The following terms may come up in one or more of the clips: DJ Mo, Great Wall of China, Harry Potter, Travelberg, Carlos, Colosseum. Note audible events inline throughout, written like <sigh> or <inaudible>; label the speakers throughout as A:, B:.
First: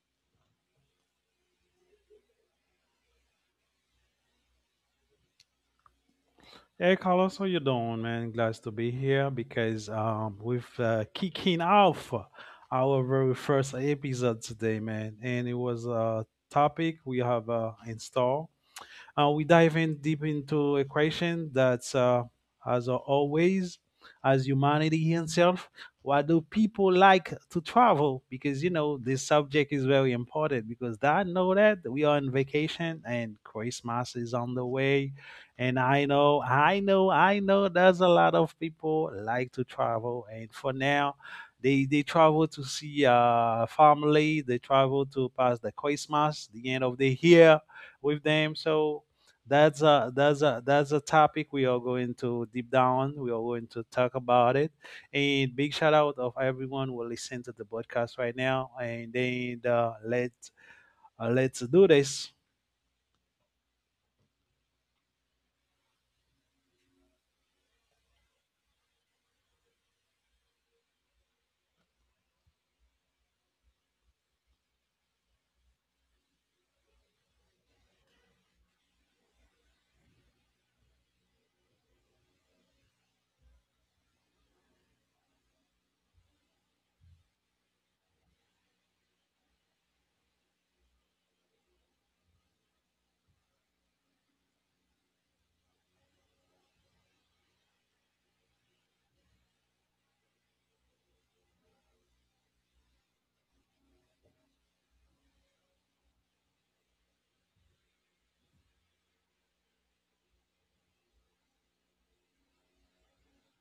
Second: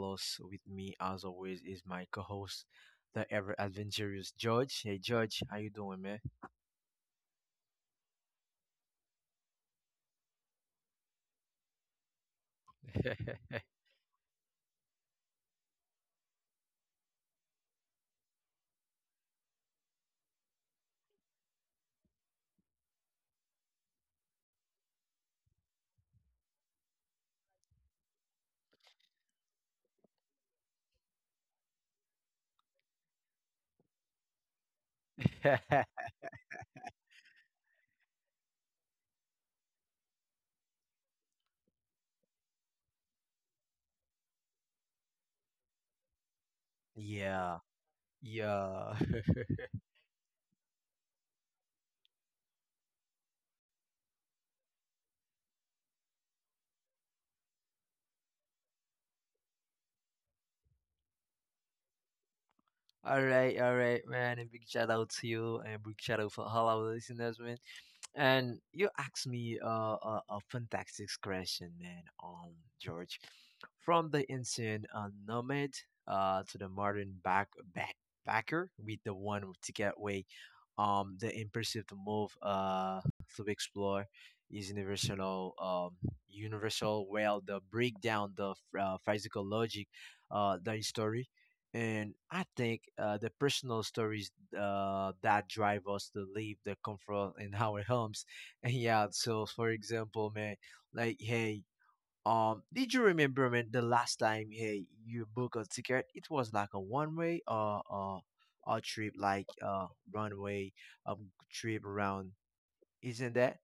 A: Carlos. With me, as always, is my co-host, the ever adventurous George. Hey, George, how you doing, man?
B: Hey Carlos, how you doing, man? Glad to be here because we've kicking off our very first episode today, man. And it was a topic we have in store. We dive in deep into a question that's, as always, as humanity itself. Why do people like to travel? Because you know this subject is very important. Because I know that we are on vacation and Christmas is on the way, and I
A: <laughs>
B: know, I know. There's a lot of people like to travel, and for now, they travel to see family, they travel to pass the christmas, the end of the
A: Yeah,
B: year with them.
A: yeah.
B: So that's a topic we are going to deep down. We are going to talk about it. And big shout out of everyone who listen to the podcast right now. And then let's do this.
A: <laughs> All right, all right, man. A big shout out to you and a big shout out for all our listeners, man. And you asked me a fantastic question, man, George. From the ancient nomad to the modern backpacker, with the one to get away, the impulsive to move, to explore, is universal, universal. Well, the breakdown, the physical logic, the story, and I think the personal stories that drive us to leave the comfort in our homes. <laughs> And yeah, so for example, man, like hey, did you remember man the last time hey you book a ticket? It was like a one way a trip like runway trip around, isn't that?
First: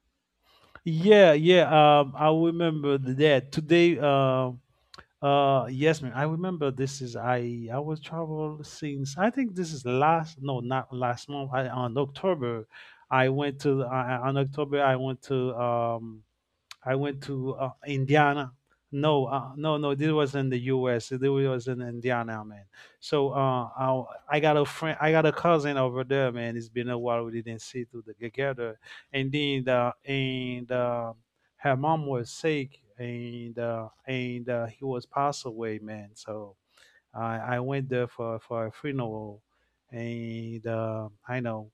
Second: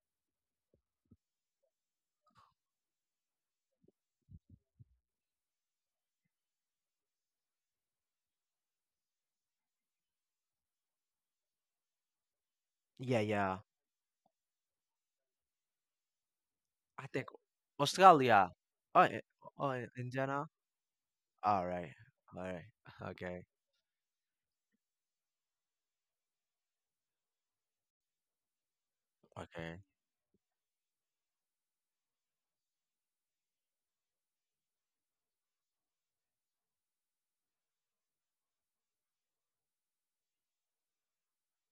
B: Yeah, I remember that today. Yes, man, I remember this. Is I was travel since, I think this is last, no, not last month. On october,
A: Yeah, yeah.
B: I went to
A: I think Australia.
B: Indiana.
A: Oh, eh,
B: No, uh,
A: oh,
B: no,
A: eh,
B: no. This was
A: Indiana.
B: in the U.S. This was
A: All
B: in
A: right,
B: Indiana,
A: all
B: man.
A: right,
B: So
A: okay,
B: I got a friend, I got a cousin over there, man. It's been a while we didn't see to the, together. And then
A: okay,
B: and her mom was sick, and he was passed away, man. So I went there for a funeral, and I know.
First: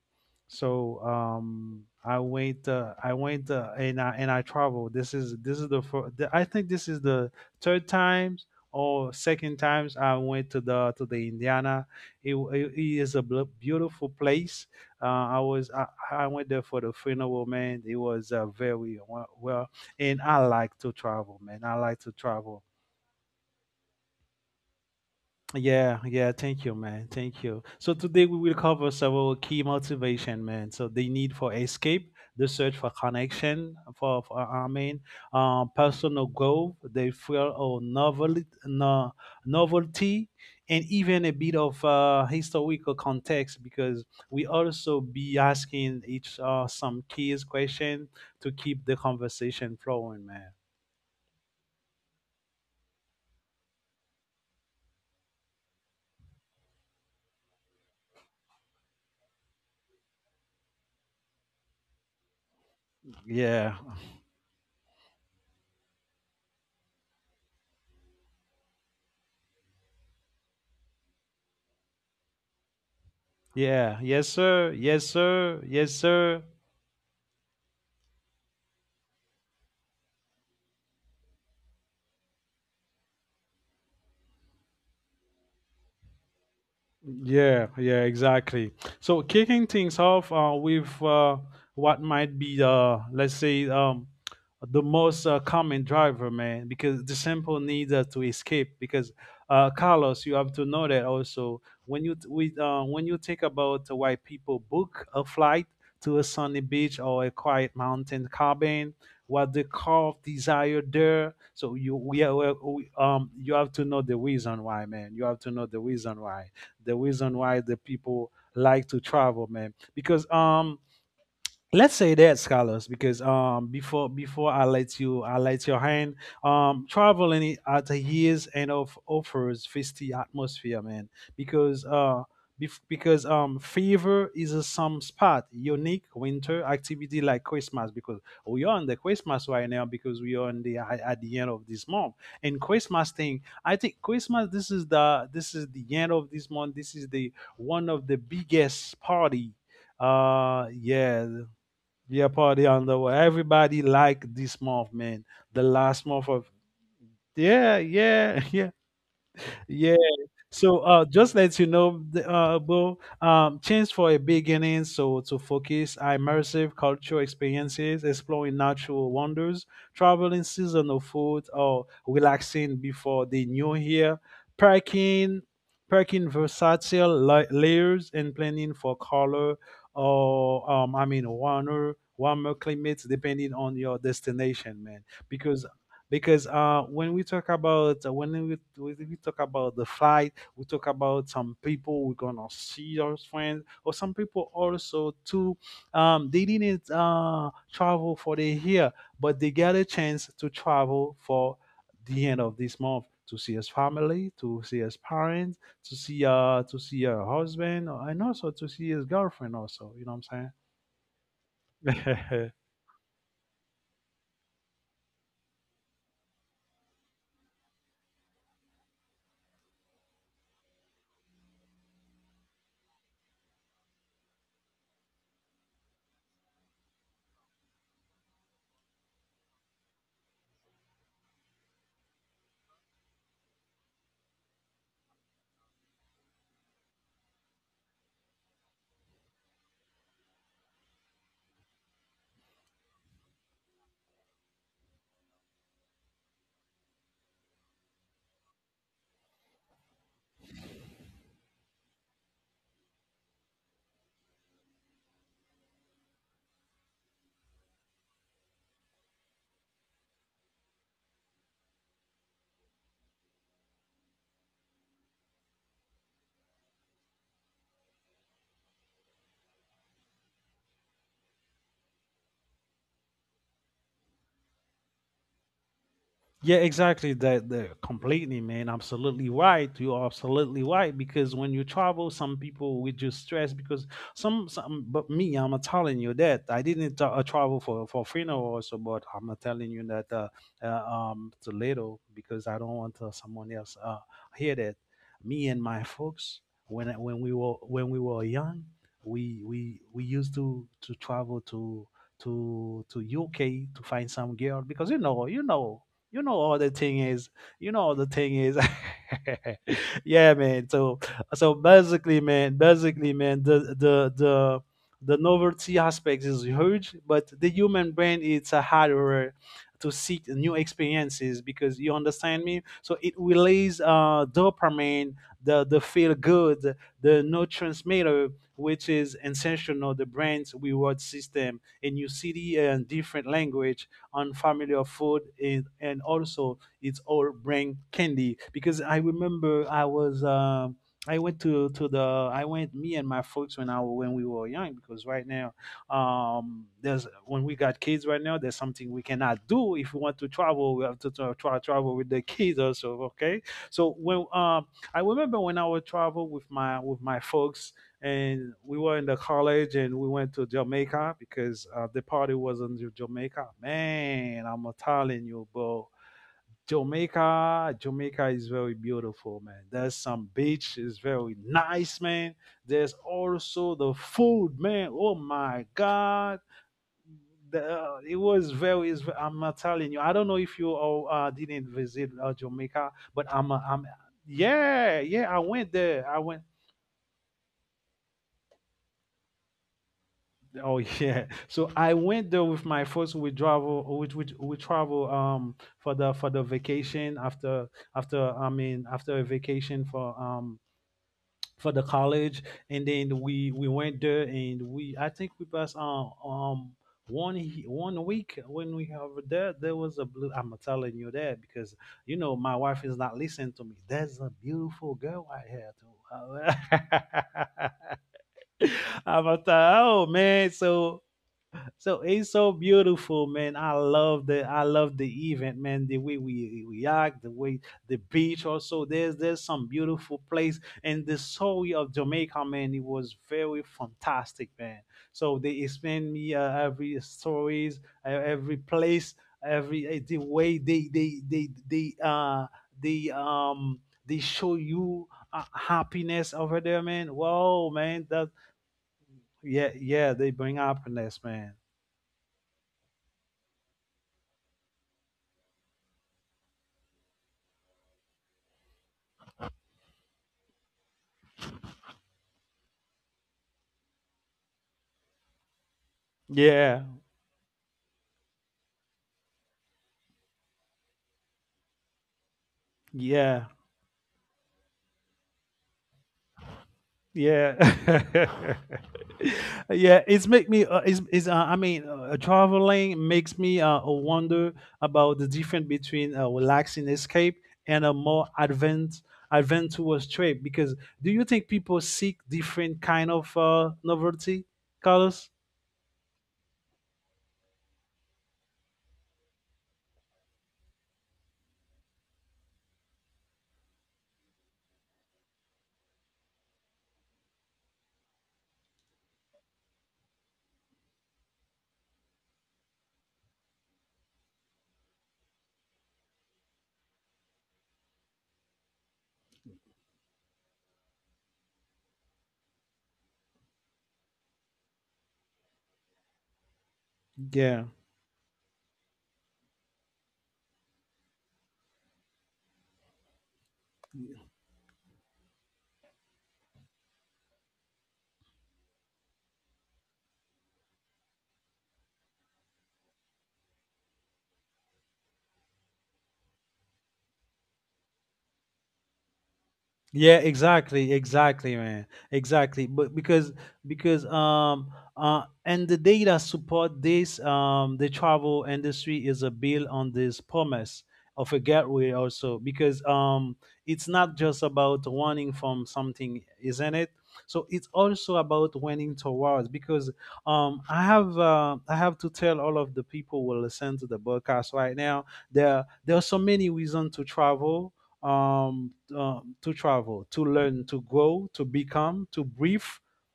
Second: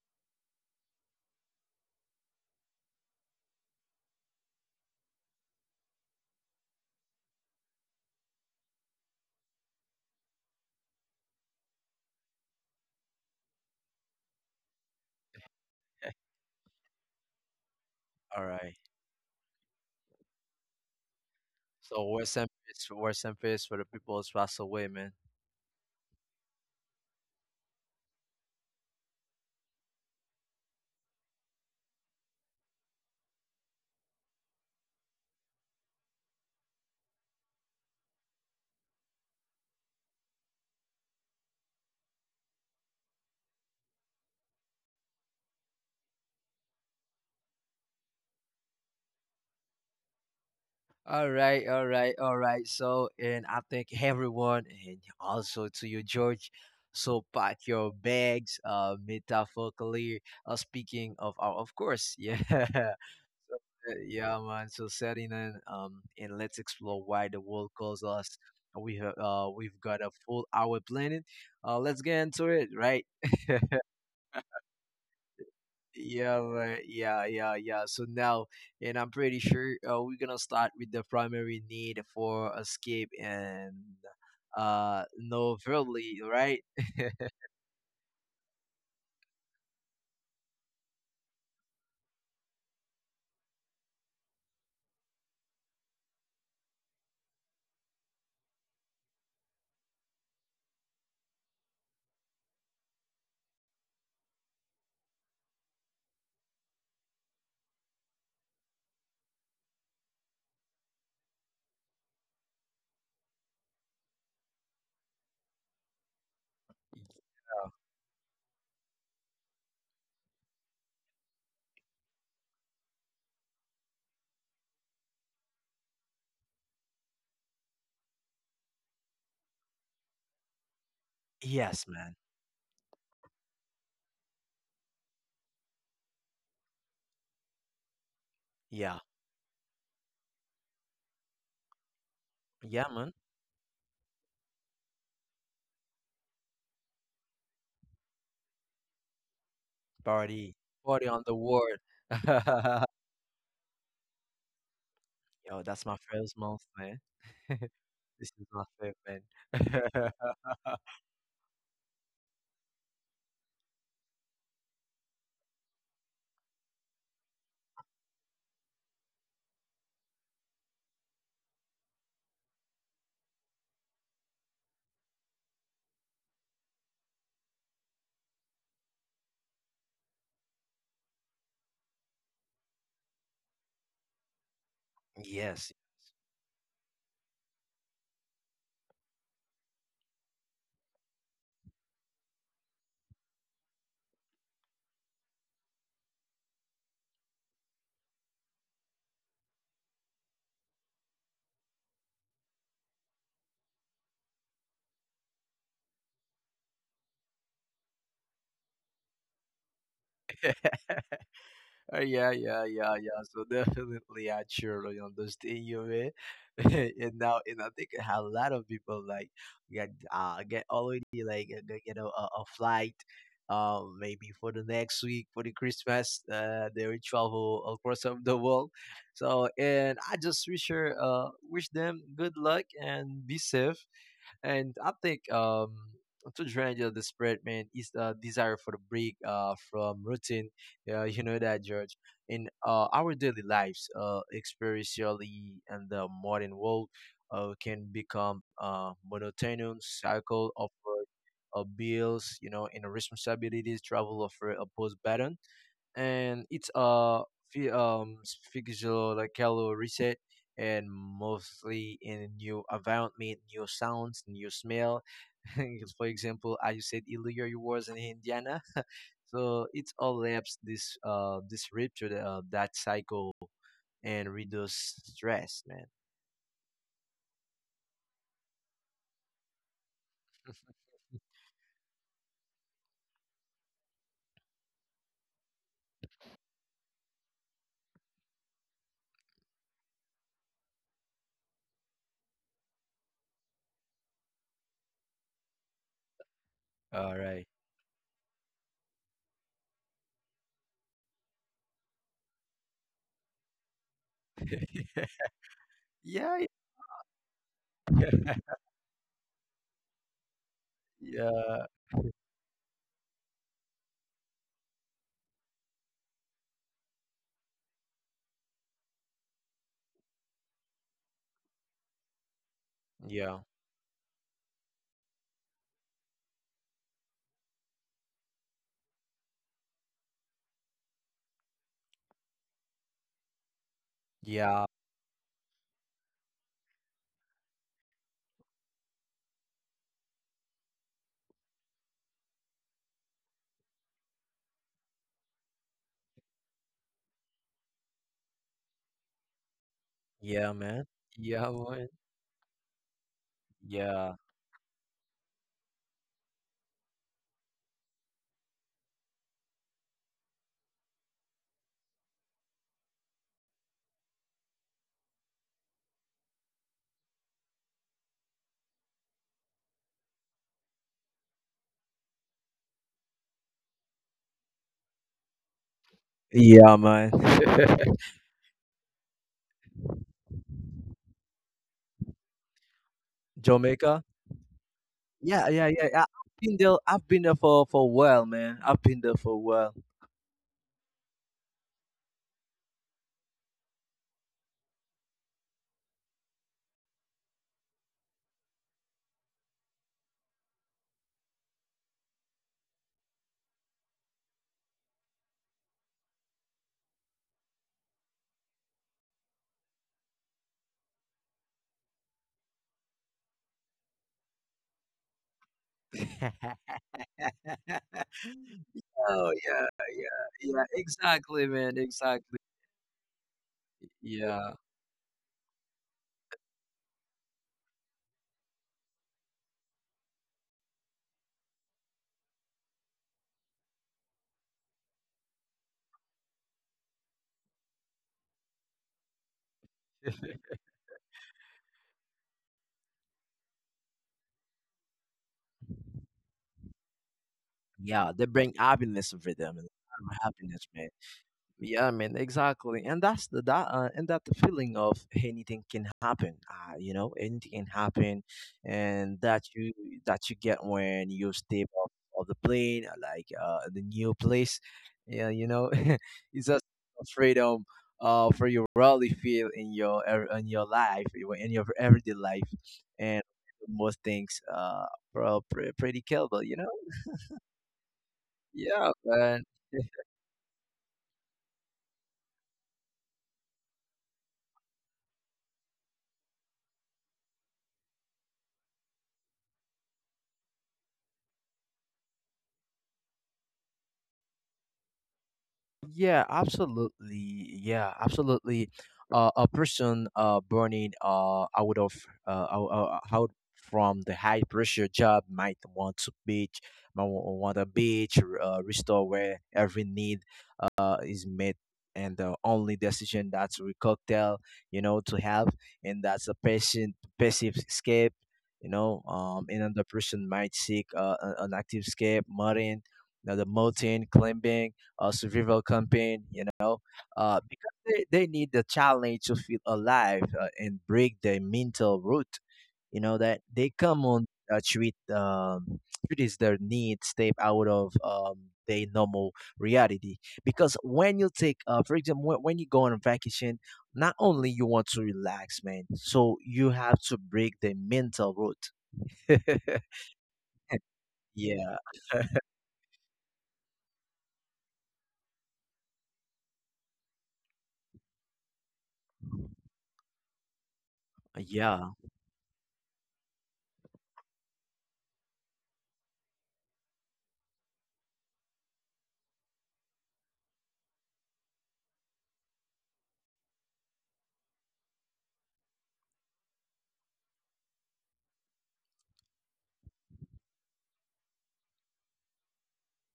B: So I went and I traveled. This is the, fir- the I think this is the third times or second times I went to the, to the Indiana. It is a beautiful place. I
A: <laughs>
B: went there for the funeral, man. It was
A: all right.
B: very well, and I like to travel, man. I like to
A: So
B: travel.
A: rest in peace for the people who passed away, man.
B: Yeah, yeah, thank you, man. Thank you. So today we will cover several key motivation, man. So the need for escape, the search for connection, for personal growth, the fear of novelty, no, novelty, and even a bit of historical context, because we also be asking each some key question to keep the conversation flowing, man.
A: All right, all right, all right. So, and I thank everyone, and also to you, George. So, pack your bags, metaphorically speaking of our, of course, yeah. <laughs>
B: Yeah,
A: So, yeah, man. So, setting in, and let's explore why the world calls us. We have, we've got a full hour planning. Let's get into it, right? <laughs>
B: yeah, yes, sir, yes, sir, yes,
A: Yeah,
B: sir.
A: right. Yeah, yeah, yeah. So now, and I'm pretty sure we're gonna start with the primary need for escape and novelty, right? <laughs>
B: Yeah, yeah, exactly. So kicking things off with what might be, let's say, the most common driver, man, because the simple need to escape. Because Carlos, you have to know that also when when you think about why people book a flight to a sunny beach or a quiet mountain cabin, what the core of desire there. So you we, are- we you have to know the reason why, man. You have to know the reason why,
A: Yeah.
B: the people like to travel, man. Because let's say that scholars, because before before I let you, I let your hand travel any other years, and of offers festive atmosphere, man, because
A: Yes, man.
B: fever is a some spot unique winter activity like christmas, because we are on the
A: Yeah,
B: christmas right now, because we are on the at the end of this month. And
A: yeah,
B: christmas
A: man.
B: thing, I think christmas, this is the, this is the end of this month, this is the one of the biggest party.
A: Party, party on
B: Yeah,
A: the world.
B: be a party
A: <laughs>
B: on the way. Everybody like this month, man. The
A: Yo, that's my
B: last month
A: first
B: of,
A: month, man. <laughs>
B: yeah,
A: This
B: yeah,
A: is
B: <laughs>
A: my
B: yeah,
A: favorite,
B: yeah.
A: man. <laughs>
B: So just let you know, Bo, Change for a Beginning, so to focus on immersive cultural experiences, exploring natural wonders, traveling seasonal food, or relaxing before the new year, packing, packing versatile layers, and planning for color or, warmer, warmer climates, depending on your destination, man. Because
A: Yes.
B: because when we talk about, when we talk about the flying, we talk about some people we're gonna see as friends, or some people also too, they didn't travel for the year, but they get a chance to travel for the end of this month to see his family, to see his parents, to see her husband, and also to see his girlfriend also, you know what I'm
A: <laughs> Yeah,
B: saying. <laughs>
A: yeah, yeah, yeah. So <laughs> definitely, I surely understand you, man. <laughs> And now, and I think a lot of people like get already like get, you know a flight, maybe for the next week for the Christmas. They will travel across of the world. So, and I just wish her wish them good luck and be safe and I think to drain the disappointment is the desire for the break from routine. Yeah, you know that, George. In our daily lives, especially in the modern world, can become a monotonous cycle of work, bills, you know, and responsibilities, travel of a post pattern and it's a fi- um physical like color reset and mostly in a new environment, new sounds, new smell. <laughs> For example, as you said earlier, you was in Indiana, <laughs> so it all helps this rupture the that cycle and reduce stress, man.
B: Yeah, exactly. That that completely, man. Absolutely right. You are absolutely right, because when you travel, some people with just stress, because some some. But me, I'm not telling you that I didn't travel for funeral also, but I'm not telling you that too little, because I don't want someone else hear that. Me and my folks when
A: All right.
B: when we were young, we used to travel to to UK to find some girl, because
A: <laughs>
B: you know
A: Yeah.
B: all the thing is, you know all the
A: Yeah,
B: thing
A: <laughs>
B: is <laughs> yeah, man. So,
A: yeah,
B: basically, man, the novelty aspect is huge, but the human brain, it's a harder to seek new experiences, because you understand me. So it
A: yeah,
B: releases dopamine, the feel good, the neurotransmitter, which is essential the brain's reward system. And you see city and different language on
A: yeah,
B: family of food, and also it's all bring candy, because I remember I was I went to the I went me and my folks, when I when we were young, because right now, there's, when we got kids right now, there's something we cannot do. If we want to
A: yeah,
B: travel,
A: man.
B: we have to
A: Yeah, man.
B: travel with the kids also, okay? So
A: Yeah,
B: when I remember when I would travel with my folks, and we were in the college, and we went to Jamaica, because the party was in Jamaica. Man, I'm telling you, bro. Jamaica is very beautiful, man. There's some beach is very nice, man. There's also the food, man. Oh my God,
A: yeah, man. <laughs>
B: it was very. It's, I'm not telling you. I don't know if you all didn't visit Jamaica, but I'm.
A: Jamaica.
B: Yeah, yeah. I
A: Yeah, yeah,
B: went
A: yeah, yeah.
B: there. I
A: I've
B: went.
A: been there. I've been there for a while, man. I've been there for a while.
B: Oh yeah. <laughs> So I went there with my first, we travel for the, for the vacation after, after, after a vacation for the college. And then we went there, and we, I think we passed one week. When we were there, there was a blue, I'm telling you that, because you know my wife is not listening to me. There's a beautiful girl I had
A: <laughs>
B: too. <laughs> I'm
A: Oh
B: like,
A: yeah,
B: oh man.
A: yeah, yeah.
B: So,
A: Exactly, man.
B: so it's
A: Exactly.
B: so beautiful, man. I love the,
A: Yeah,
B: event, man. The way we act, the way the beach also. There's some beautiful place, and the story of Jamaica, man. It was very fantastic, man. So they explained me every stories, every place, every the
A: <laughs>
B: way they um they show you happiness over there, man. Whoa, man.
A: yeah.
B: That,
A: They bring happiness over them.
B: yeah,
A: And
B: they bring
A: happiness, man.
B: happiness, man.
A: Yeah, man, exactly, and that's the that and that feeling of anything can happen. You know, anything can happen, and that you get when you step off of the plane, like the new place. Yeah, you know, <laughs> it's just
B: Yeah,
A: freedom for you really feel in your in your life in your everyday life, and
B: yeah,
A: most things pretty killable. You know,
B: yeah,
A: yeah,
B: <laughs>
A: man.
B: yeah. It's make me. It's traveling makes me wonder about the difference between a relaxing escape and a more adventurous trip. Because do you think people seek different kind of novelty, Carlos?
A: Yeah, absolutely. Yeah, absolutely. A person burning out of out from the high pressure job might want to beach, might want a beach, restore where every need is made and the only decision that's we cocktail you know to help and that's a patient passive escape you know another person might seek an active escape mountain now the mountain climbing, survival camping, you know,
B: Yeah.
A: because they need the challenge to feel alive, and break their mental root, you know that they come on uh, treat um treat is their need step out of their normal reality because when you take for example when you go on vacation not only you want to relax man so you have to break the mental route. <laughs>
B: Yeah, exactly, exactly,
A: Yeah,
B: man, exactly. But because and the data support this, the travel industry is a build on this promise of a
A: yeah,
B: gateway also, because it's not just about running from something, isn't it? So it's also about running towards, because I have to tell all of the people who will listen to the broadcast right now, there are so many reasons to travel, to travel, to learn, to grow, to become, to breathe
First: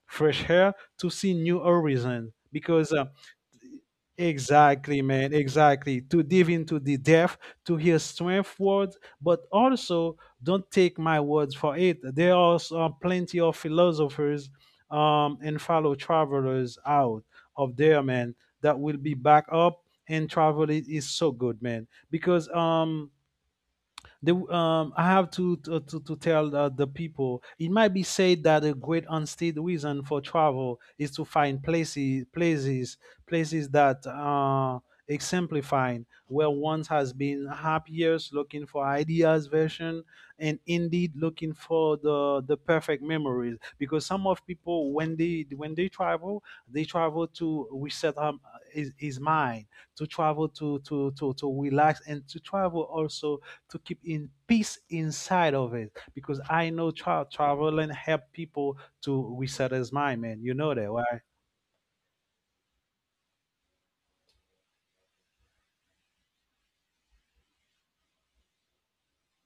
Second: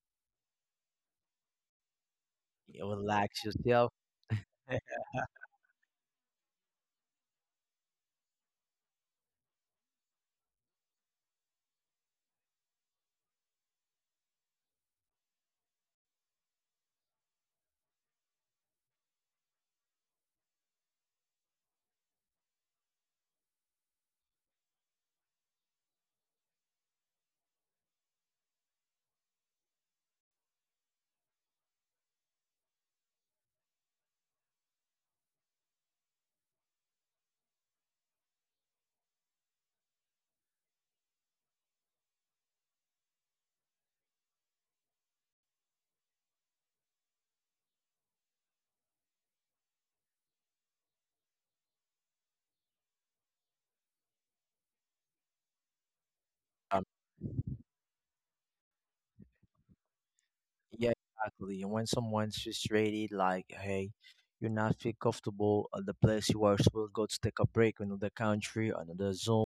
B: fresh air, to see new horizon.
A: you
B: Because
A: relax yourself
B: exactly, man, exactly, to dive into the depth, to hear strength words. But also, don't take my words for it. There are plenty of philosophers, and fellow travelers out of there, man, that will be back up. And travel is so good, man, because they, I have to tell the people. It might be said that a great unstated reason for travel is to find places places places that exemplifying where one has been happiest looking for ideas version, and indeed looking for the perfect memories, because some of people when they travel, they travel to reset his mind, to travel to relax, and to travel also to keep in peace inside of it, because I
A: um,
B: know traveling help people to reset his mind, man. You know that,
A: yeah,
B: right?
A: exactly, and when someone's frustrated like hey you're not feel comfortable at the place you are supposed to go to take a break another country another zone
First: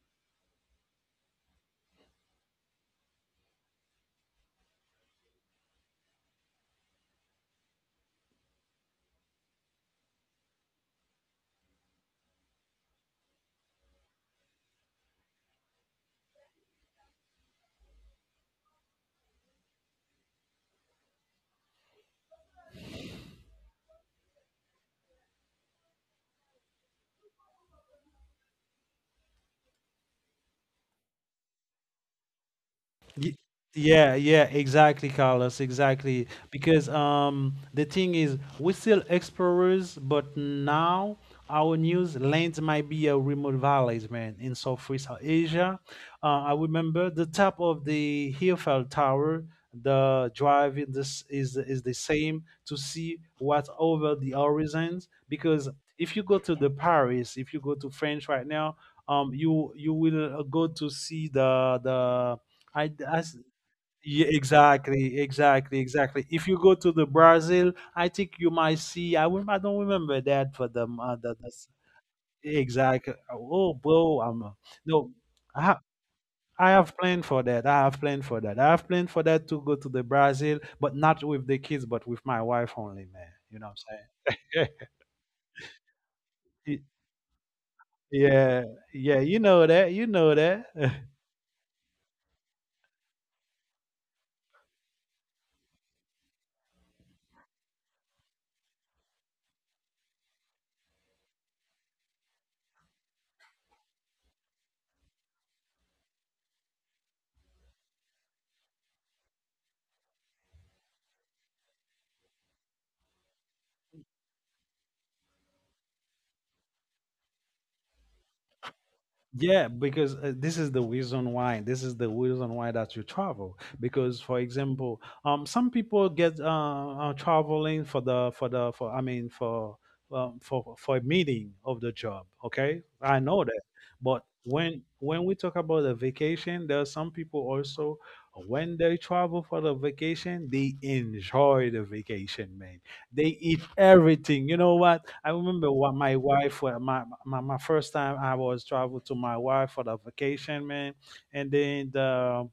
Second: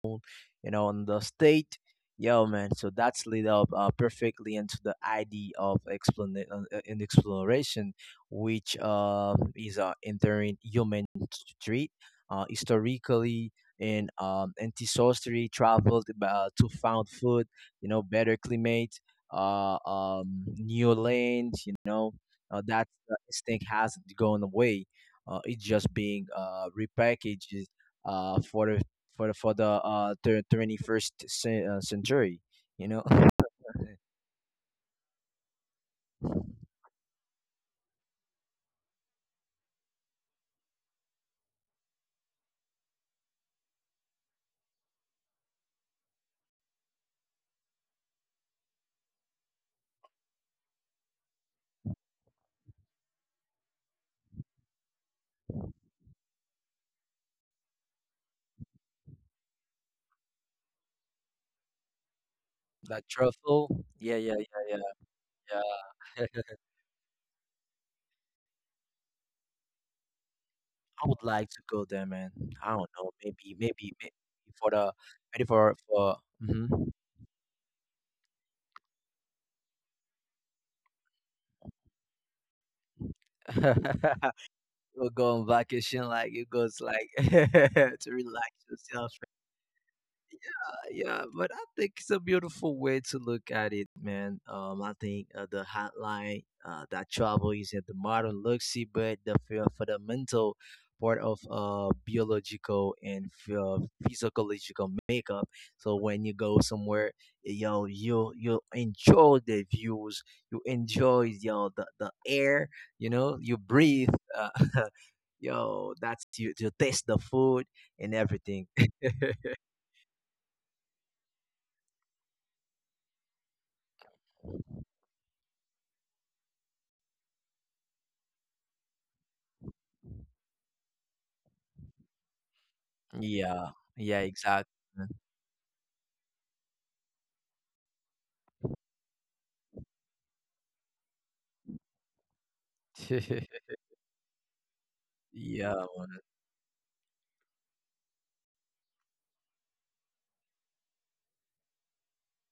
A: you know, on the state. Yo, man. So that's lead up perfectly into the idea of explana- in exploration, which is entering human street. Historically, in ancestry traveled to found food, you know, better climate, new lands, you know, that instinct hasn't gone away. It's just being repackaged uh, for for the 21st century. You know,
B: Ye- Yeah,
A: <laughs>
B: yeah, exactly, Carlos, exactly. Because the thing is, we're still explorers, but now our news lands might be a remote valleys, man, in Southeast Asia. I remember the top of the Hillfell Tower, the drive in this is the same, to see what's over the horizons. Because if you go to the Paris, if you go to France right now, you will go to see the
A: like
B: I
A: truffle. Yeah,
B: yeah,
A: yeah, yeah, yeah,
B: exactly, exactly, exactly.
A: yeah.
B: If you
A: <laughs>
B: go to the Brazil, I think you might see. I will, I don't remember that for them.
A: I would like to go there, man. I don't
B: Exactly.
A: know. Maybe,
B: Oh,
A: maybe, maybe
B: bro, I'm
A: for the
B: no.
A: maybe
B: I ha-
A: for.
B: I
A: Hmm
B: have planned for that. I have planned for that. I have planned for that to go to the Brazil, but not with the kids, but with my wife only, man. You know what
A: <laughs>
B: I'm saying?
A: we'll go on vacation like it goes like <laughs>
B: <laughs>
A: to relax
B: Yeah,
A: yourself,
B: yeah. You know that. You know that.
A: yeah, but I think it's a beautiful way to look at it, man. I think the hotline that travel is at the modern luxury, but the fundamental part of biological and uh, physiological makeup. So when you go somewhere, yo, you enjoy the views, you enjoy yo the air, you know, you breathe, uh, <laughs> yo, that's you taste the food and everything. <laughs>
B: Yeah, because this is the reason why. This is the reason why that you travel. Because, for example, some people get traveling for the for I mean, for for a meeting of the job. Okay, I know that.
A: Yeah. Yeah,
B: But
A: exactly.
B: when we talk about a vacation, there are some people also, when they travel for the vacation, they enjoy the vacation, man. They eat
A: <laughs>
B: everything. You know what? I remember
A: Yeah.
B: what my wife, my first time I was traveled to my wife for the vacation, man, and then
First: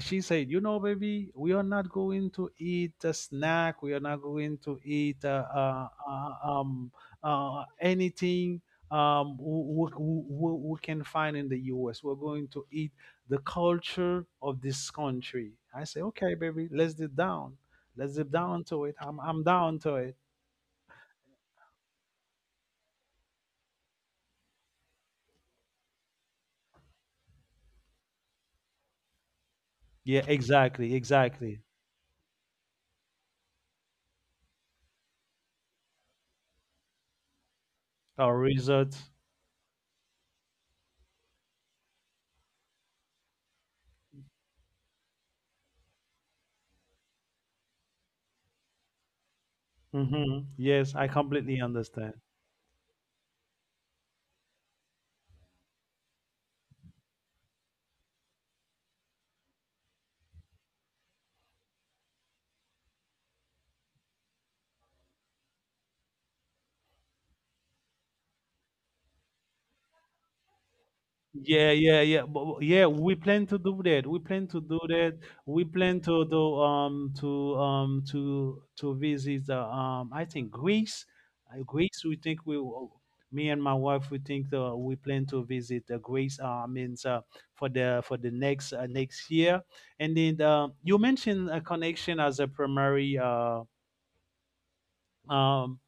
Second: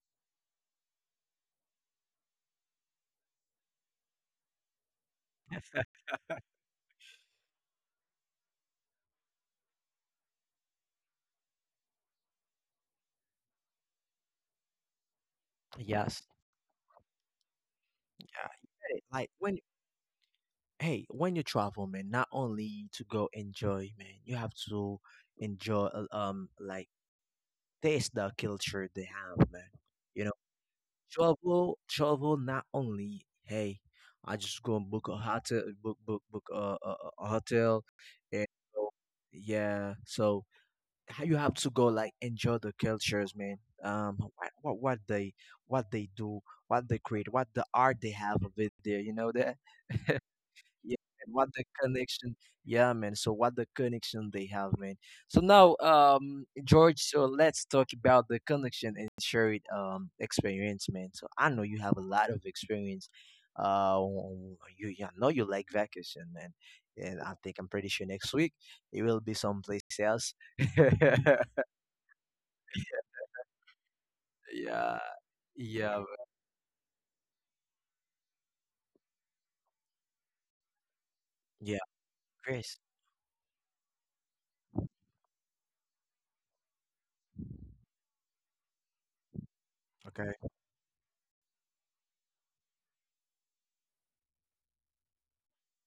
B: she said, you know, baby, we are not going to eat a snack. We are not going to eat um, anything we can find in the U.S. We're going to eat the culture of this country. I say,
A: Yes.
B: okay, baby, let's dip down. Let's
A: Yeah.
B: dip down
A: You
B: to it.
A: get it. Like
B: I'm
A: when
B: down to it.
A: hey, when you travel, man, not only to go enjoy, man, you have to enjoy like taste the culture they have, man.
B: Yeah,
A: You know,
B: exactly, exactly.
A: travel not only hey, I just go and book a hotel book a hotel
B: Our
A: and so,
B: results.
A: yeah. So you have to go like enjoy the cultures man um what, what they what they do, what they create, what the art they have of it there, you know that. <laughs>
B: Hmm. Yes,
A: Yeah,
B: I
A: and what
B: completely
A: the
B: understand.
A: connection? Yeah, man. So what the connection they have, man. So now, George. So let's talk about the connection and shared experience, man. So I know you have a lot of experience. Uh, you I know you like vacation, man. And I think I'm pretty sure next week it will be someplace else. <laughs>
B: Yeah, yeah, yeah. Yeah, we plan to do that. We plan to do
A: Yeah,
B: that. We plan
A: yeah,
B: to do to visit I think Greece.
A: yeah.
B: Greece. We think we
A: Chris.
B: will. Me and my wife, we think we plan to visit Greece. Means for the next next year. And
A: Okay.
B: then you mentioned a connection as a primary. Um,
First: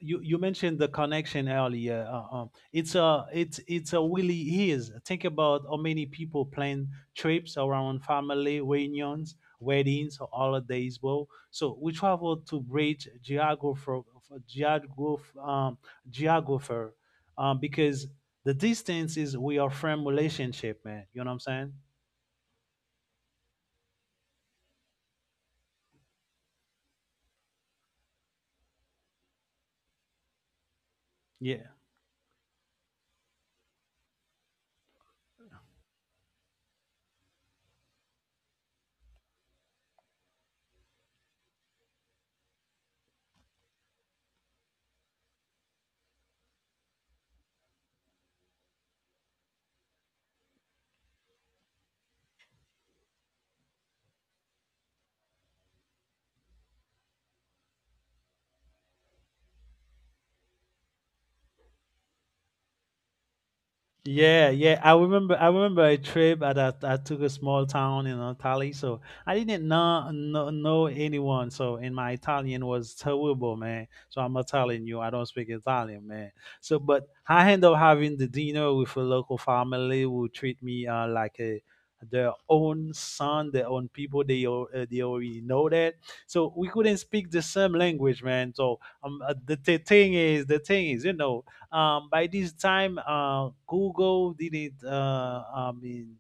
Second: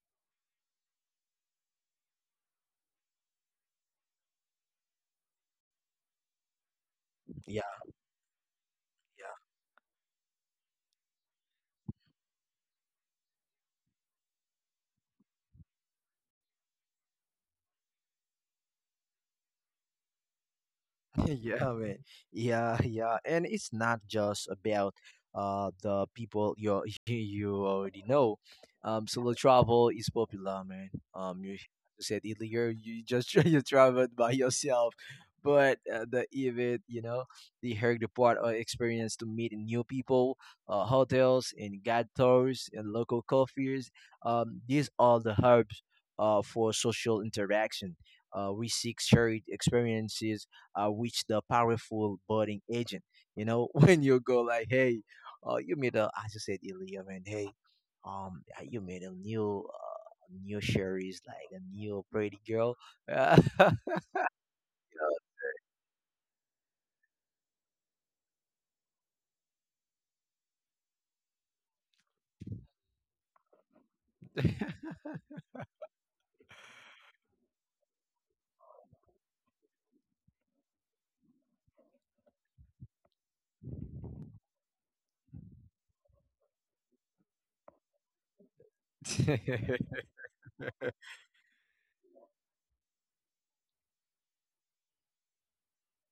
B: you you mentioned the connection earlier. It's a really is. Think about how many people plan trips
A: Yeah,
B: around family reunions, weddings, or holidays. Well, so we travel to bridge geographer geograph um, geographer, because the distance is we are friend relationship, man. You
A: <laughs>
B: know what I'm
A: yeah,
B: saying?
A: man. Yeah, yeah. And it's not just about the people you <laughs> you already know. Solo travel is popular, man. You
B: Yeah.
A: <laughs> said earlier you just <laughs> you traveled by yourself, but the event, you know, the Harry Potter experience to meet new people, hotels and gators and local coffees. These are the hubs for social interaction. We seek shared experiences which the powerful boarding agent. You know, <laughs> when you go like, hey, you made a, as you said earlier, man, hey, you made a new, new sherry's like a new pretty girl. <laughs>
B: Yeah, yeah. I remember. I remember a trip that I took a small town in Italy. So I didn't know, know anyone. So and my Italian was terrible, man. So I'm not telling you, I don't speak Italian, man. So but I end up having the dinner with a local family who treat me like a their own son, their own people. They already know that. So we couldn't speak the same language, man. So um, uh,
A: Uh,
B: the, the
A: <laughs>
B: thing is, the thing is, you know, by this time, Google didn't, I mean,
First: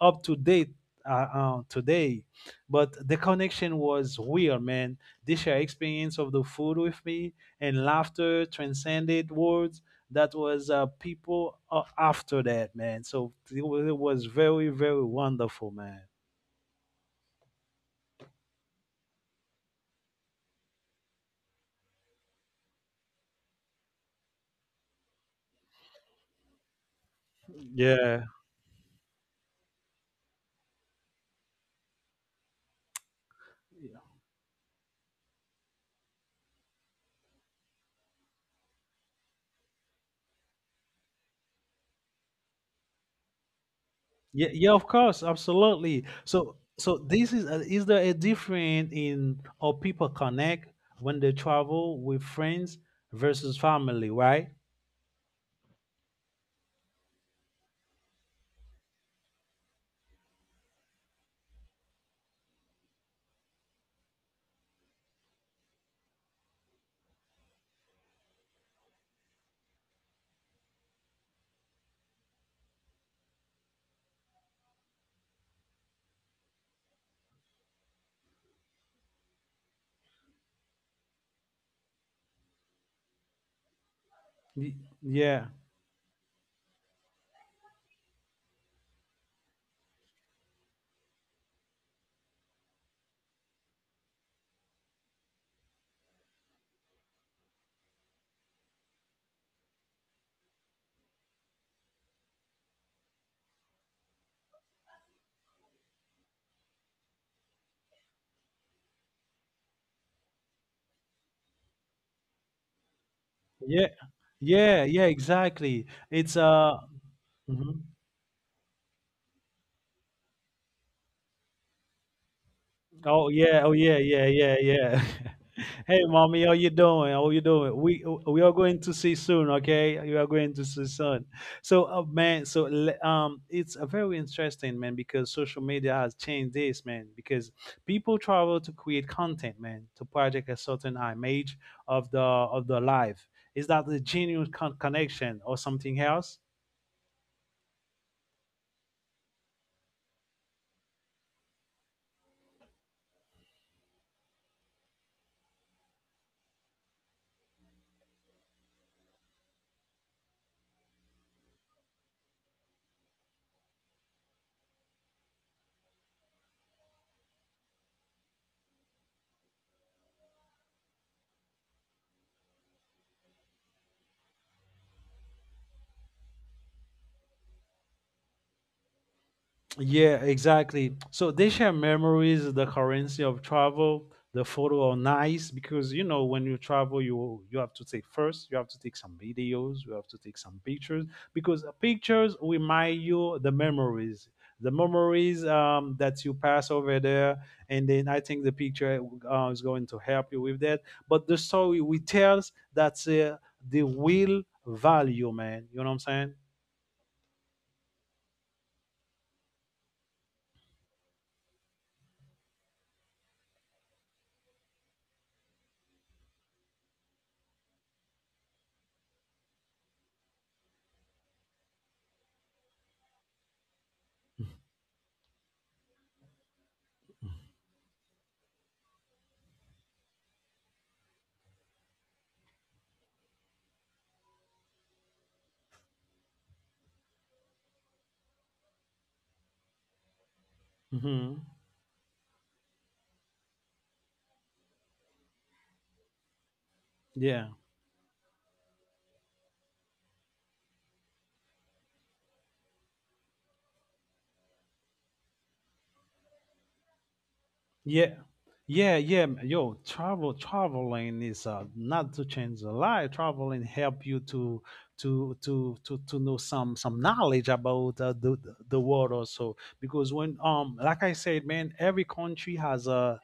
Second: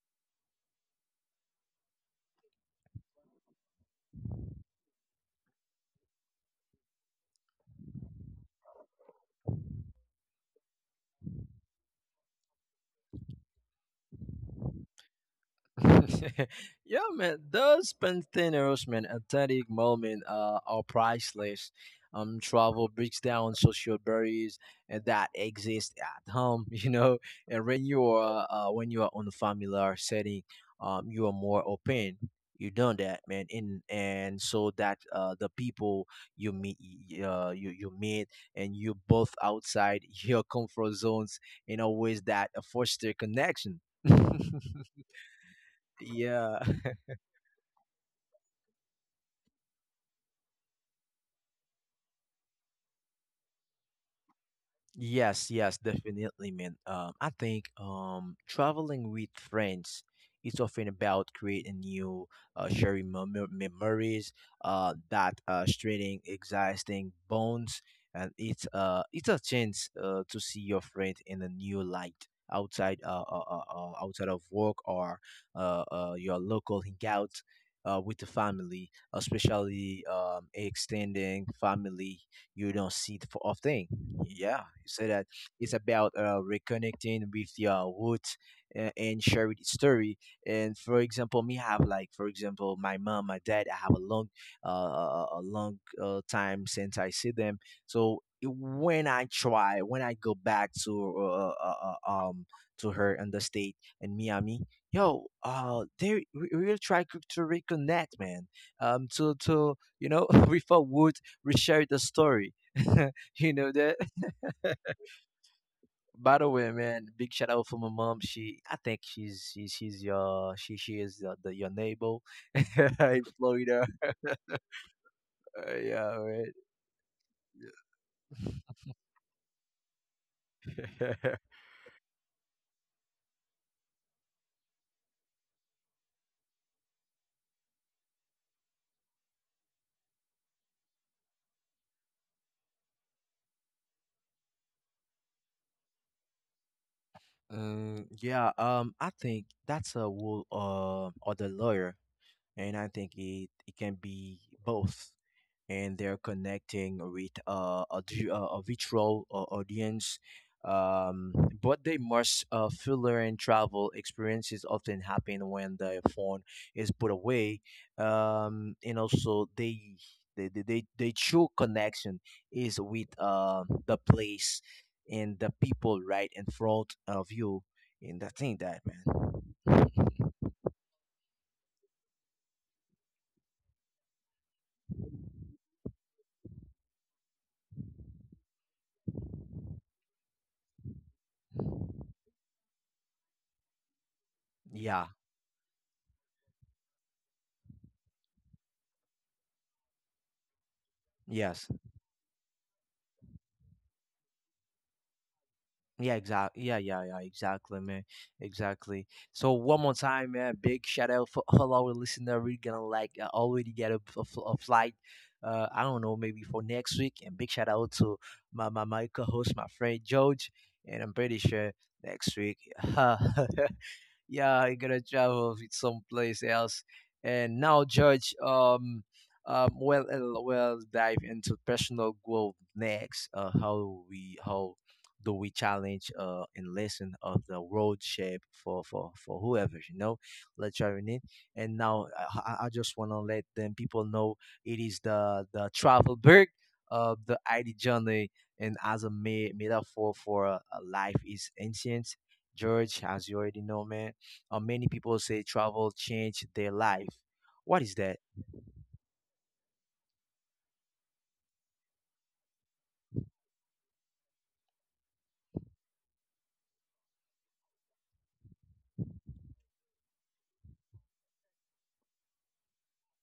B: up to date today, but the connection was weird, man. They shared experience of the food with me, and laughter transcended words. That was people after that, man. So it was very, very wonderful, man.
A: <laughs> yeah, man, those spontaneous, man, authentic moment are priceless. Travel breaks down social barriers and that exist at home, <laughs> you know. And
B: Yeah.
A: when you are on a familiar setting, you are more open. You done that, man, and so that the people you meet, you meet, and you both outside <laughs> your comfort zones in a ways that foster connection. <laughs>
B: Yeah, yeah, of course, absolutely. So,
A: Yeah.
B: so this is there a difference in how people connect when they travel with friends versus family, right?
A: Yes, yes, definitely, man. I think traveling with friends is often about creating new, sharing memories, that strengthening existing bonds, and it's a chance to see your friend in a new light outside outside of work or your local hangout with the family, especially extending family you don't see the of thing. Yeah,
B: Y-
A: so that
B: Yeah,
A: it's about reconnecting with your roots and share it story. And for example, me have like for example my mom, my dad. I have a long, a long time since I see them. So it- when I go back uh, um to her in the state in Miami, yo, they will try to reconnect, man. To you know, <laughs> with our wood reshare the story. <laughs> You know
B: yeah,
A: that.
B: yeah,
A: <laughs>
B: yeah, exactly. It's
A: By the way, man, big shout out for
B: mhm.
A: my mom. She, I think she is your neighbor <laughs> in
B: Oh yeah, oh
A: Florida.
B: yeah, yeah, yeah, yeah. <laughs>
A: Uh,
B: Hey,
A: yeah,
B: mommy, how
A: right.
B: you doing? How you doing? We are going to see soon, okay? You are going to see soon. So, man, so it's a very interesting, man, because social media has changed this, man. Because people travel to create content, man, to project a certain image of the life. Is that the genuine connection, or something else?
A: <laughs> Yeah. I think that's a rule of the lawyer, and I think it can be both. And they're connecting with a virtual audience. Um, but they must filler and travel experiences often happen when the phone is put away. And also they true connection is with the place and the people right in front of you. And I think that man.
B: Yeah,
A: <laughs>
B: exactly. So they share memories, the currency of travel, the photo are nice, because you know when you travel, you have to take first, you have to take some videos, you have to take some pictures, because pictures remind you the
A: Yeah.
B: memories that you pass over there, and then I think the picture is going to help you with that. But the
A: Yes.
B: story we tells, that's the real value, man. You know what I'm
A: Yeah,
B: saying?
A: exactly. Yeah, yeah, yeah, exactly, man. Exactly. So one more time, man. Big shout out for all our listeners. We're gonna like already get a flight. I don't know, maybe for next week. And big shout out to my co-host, my friend George. And I'm pretty sure next week. <laughs> Yeah, I gotta travel with someplace else. And now, George, we'll dive into personal growth next. How do we challenge and lesson of the road shape for for whoever you know, let's try in.
B: Hmm.
A: And now I just wanna let them people know it is the travel bird of the
B: Yeah.
A: ID journey and as a metaphor for a life is ancient. George, as you already know, man many people say travel changed their life. What is
B: Yeah,
A: that?
B: yeah, yeah. Yo, traveling is not to change the life. Traveling help you to know some knowledge about the world also, because when like I said, man, every country has a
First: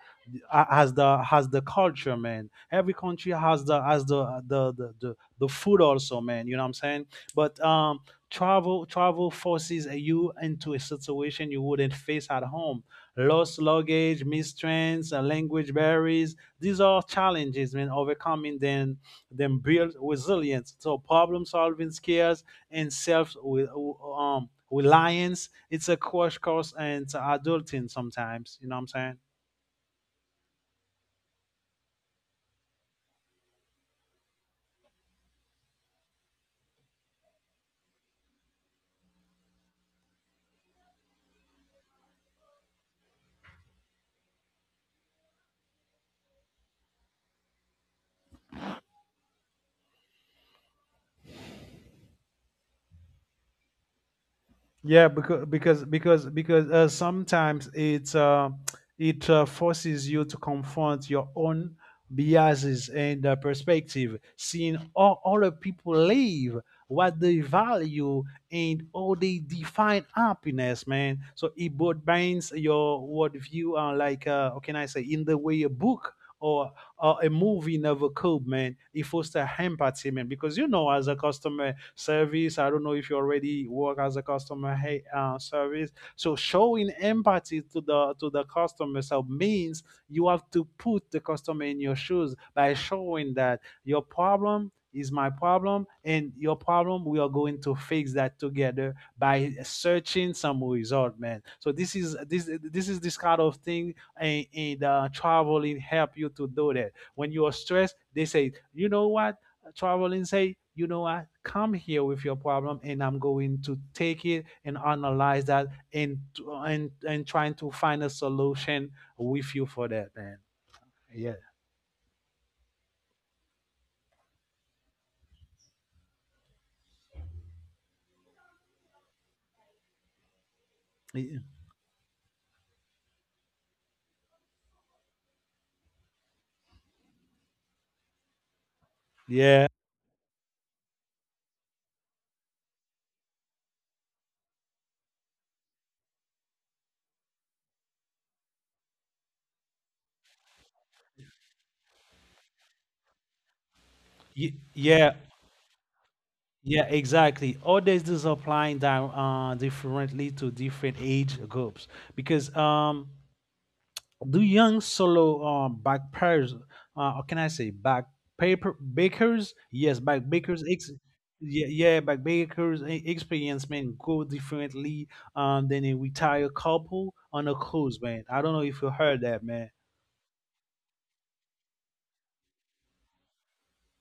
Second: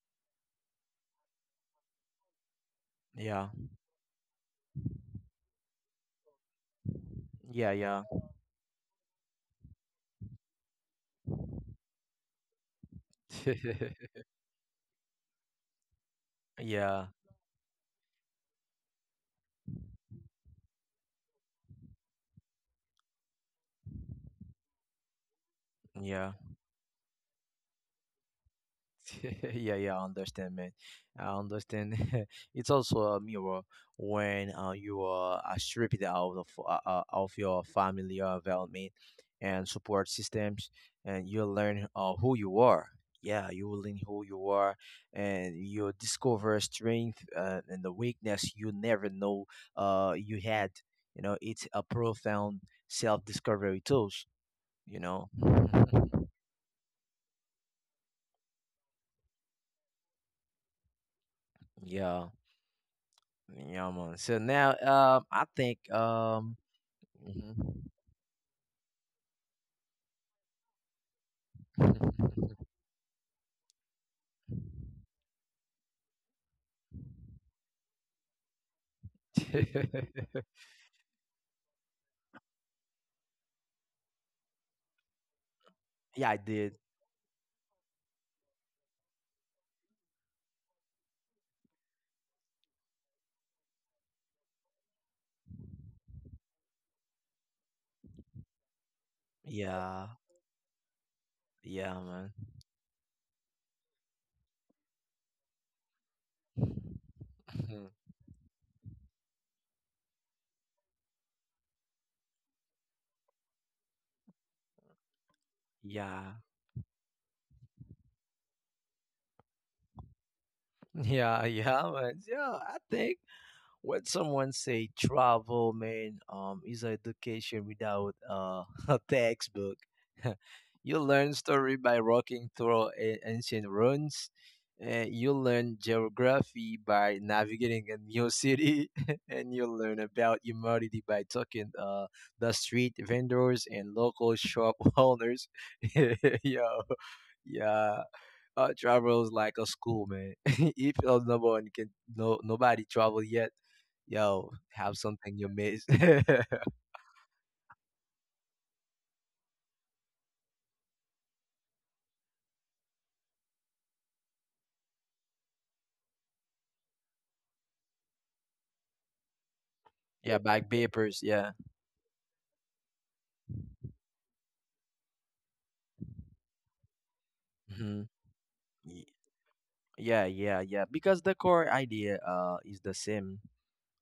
B: has the culture, man. Every country
A: Yeah,
B: has the the food also, man. You know what I'm saying? But
A: yeah,
B: um.
A: yeah,
B: Travel forces you into a situation you wouldn't face at home: lost
A: <laughs>
B: luggage, mistrends, language barriers. These are
A: yeah,
B: challenges, when overcoming them build resilience. So problem solving skills and self with reliance. It's a
A: yeah.
B: crash course and adulting sometimes. You know what I'm saying?
A: <laughs> Yeah, yeah, I understand, man. I understand. <laughs> It's also a mirror when you are stripped out of of your family environment and support systems, and you learn who you are. Yeah, you will learn who you are, and you discover strength and the weakness you never know you had. You know, it's a profound self-discovery tools. You
B: Yeah,
A: know. <laughs>
B: because sometimes it it forces you to confront your own
A: Yeah.
B: biases and
A: Yeah, man.
B: perspective,
A: So now,
B: seeing all
A: I
B: other
A: think,
B: people live, what they
A: mhm.
B: value, and how they define happiness, man. So it both binds your worldview, like how can I say, in the way a book or a movie never could, man. It foster empathy, man, because
A: <laughs>
B: you know, as a customer service, I don't know if you already work as a customer hey, service.
A: Yeah, I
B: So
A: did.
B: showing empathy to the customer, so means you have to put the customer in your shoes by showing that your problem is my problem, and your problem we are going to fix that together by
A: Yeah,
B: searching some result, man. So
A: yeah, man.
B: this is this kind of thing. And traveling help you to do that. When you are
A: <laughs> Mhm.
B: stressed, they say, you know what, traveling say, you know what, come here with your problem and I'm going to take it and analyze that, and
A: Yeah,
B: and trying to find a solution with you for that, man. yeah
A: yeah, yeah, man. Yeah, I think. When someone say travel man is education without <laughs> a textbook. <laughs> You learn
B: Y-
A: story by walking through ancient ruins. You learn geography by navigating a new city. <laughs> And you
B: yeah
A: learn about humanity by talking the street vendors and local shop <laughs> owners. <laughs> Yo, yeah. Travel is like a school, man. <laughs> If you're number one, you can no nobody travel yet. Yo, have
B: Yeah,
A: something you miss. <laughs>
B: yeah, exactly, all this is applying that differently to different age groups, because um, do young solo backpackers, or can I say back paper bakers? Yes, back
A: Yeah,
B: bakers.
A: bag papers. Yeah.
B: Yeah, yeah, back bakers experience, man, go differently, than a retired couple on a cruise,
A: Hmm.
B: man. I don't know if you heard that, man.
A: Yeah, yeah, yeah. Because the core idea is the same.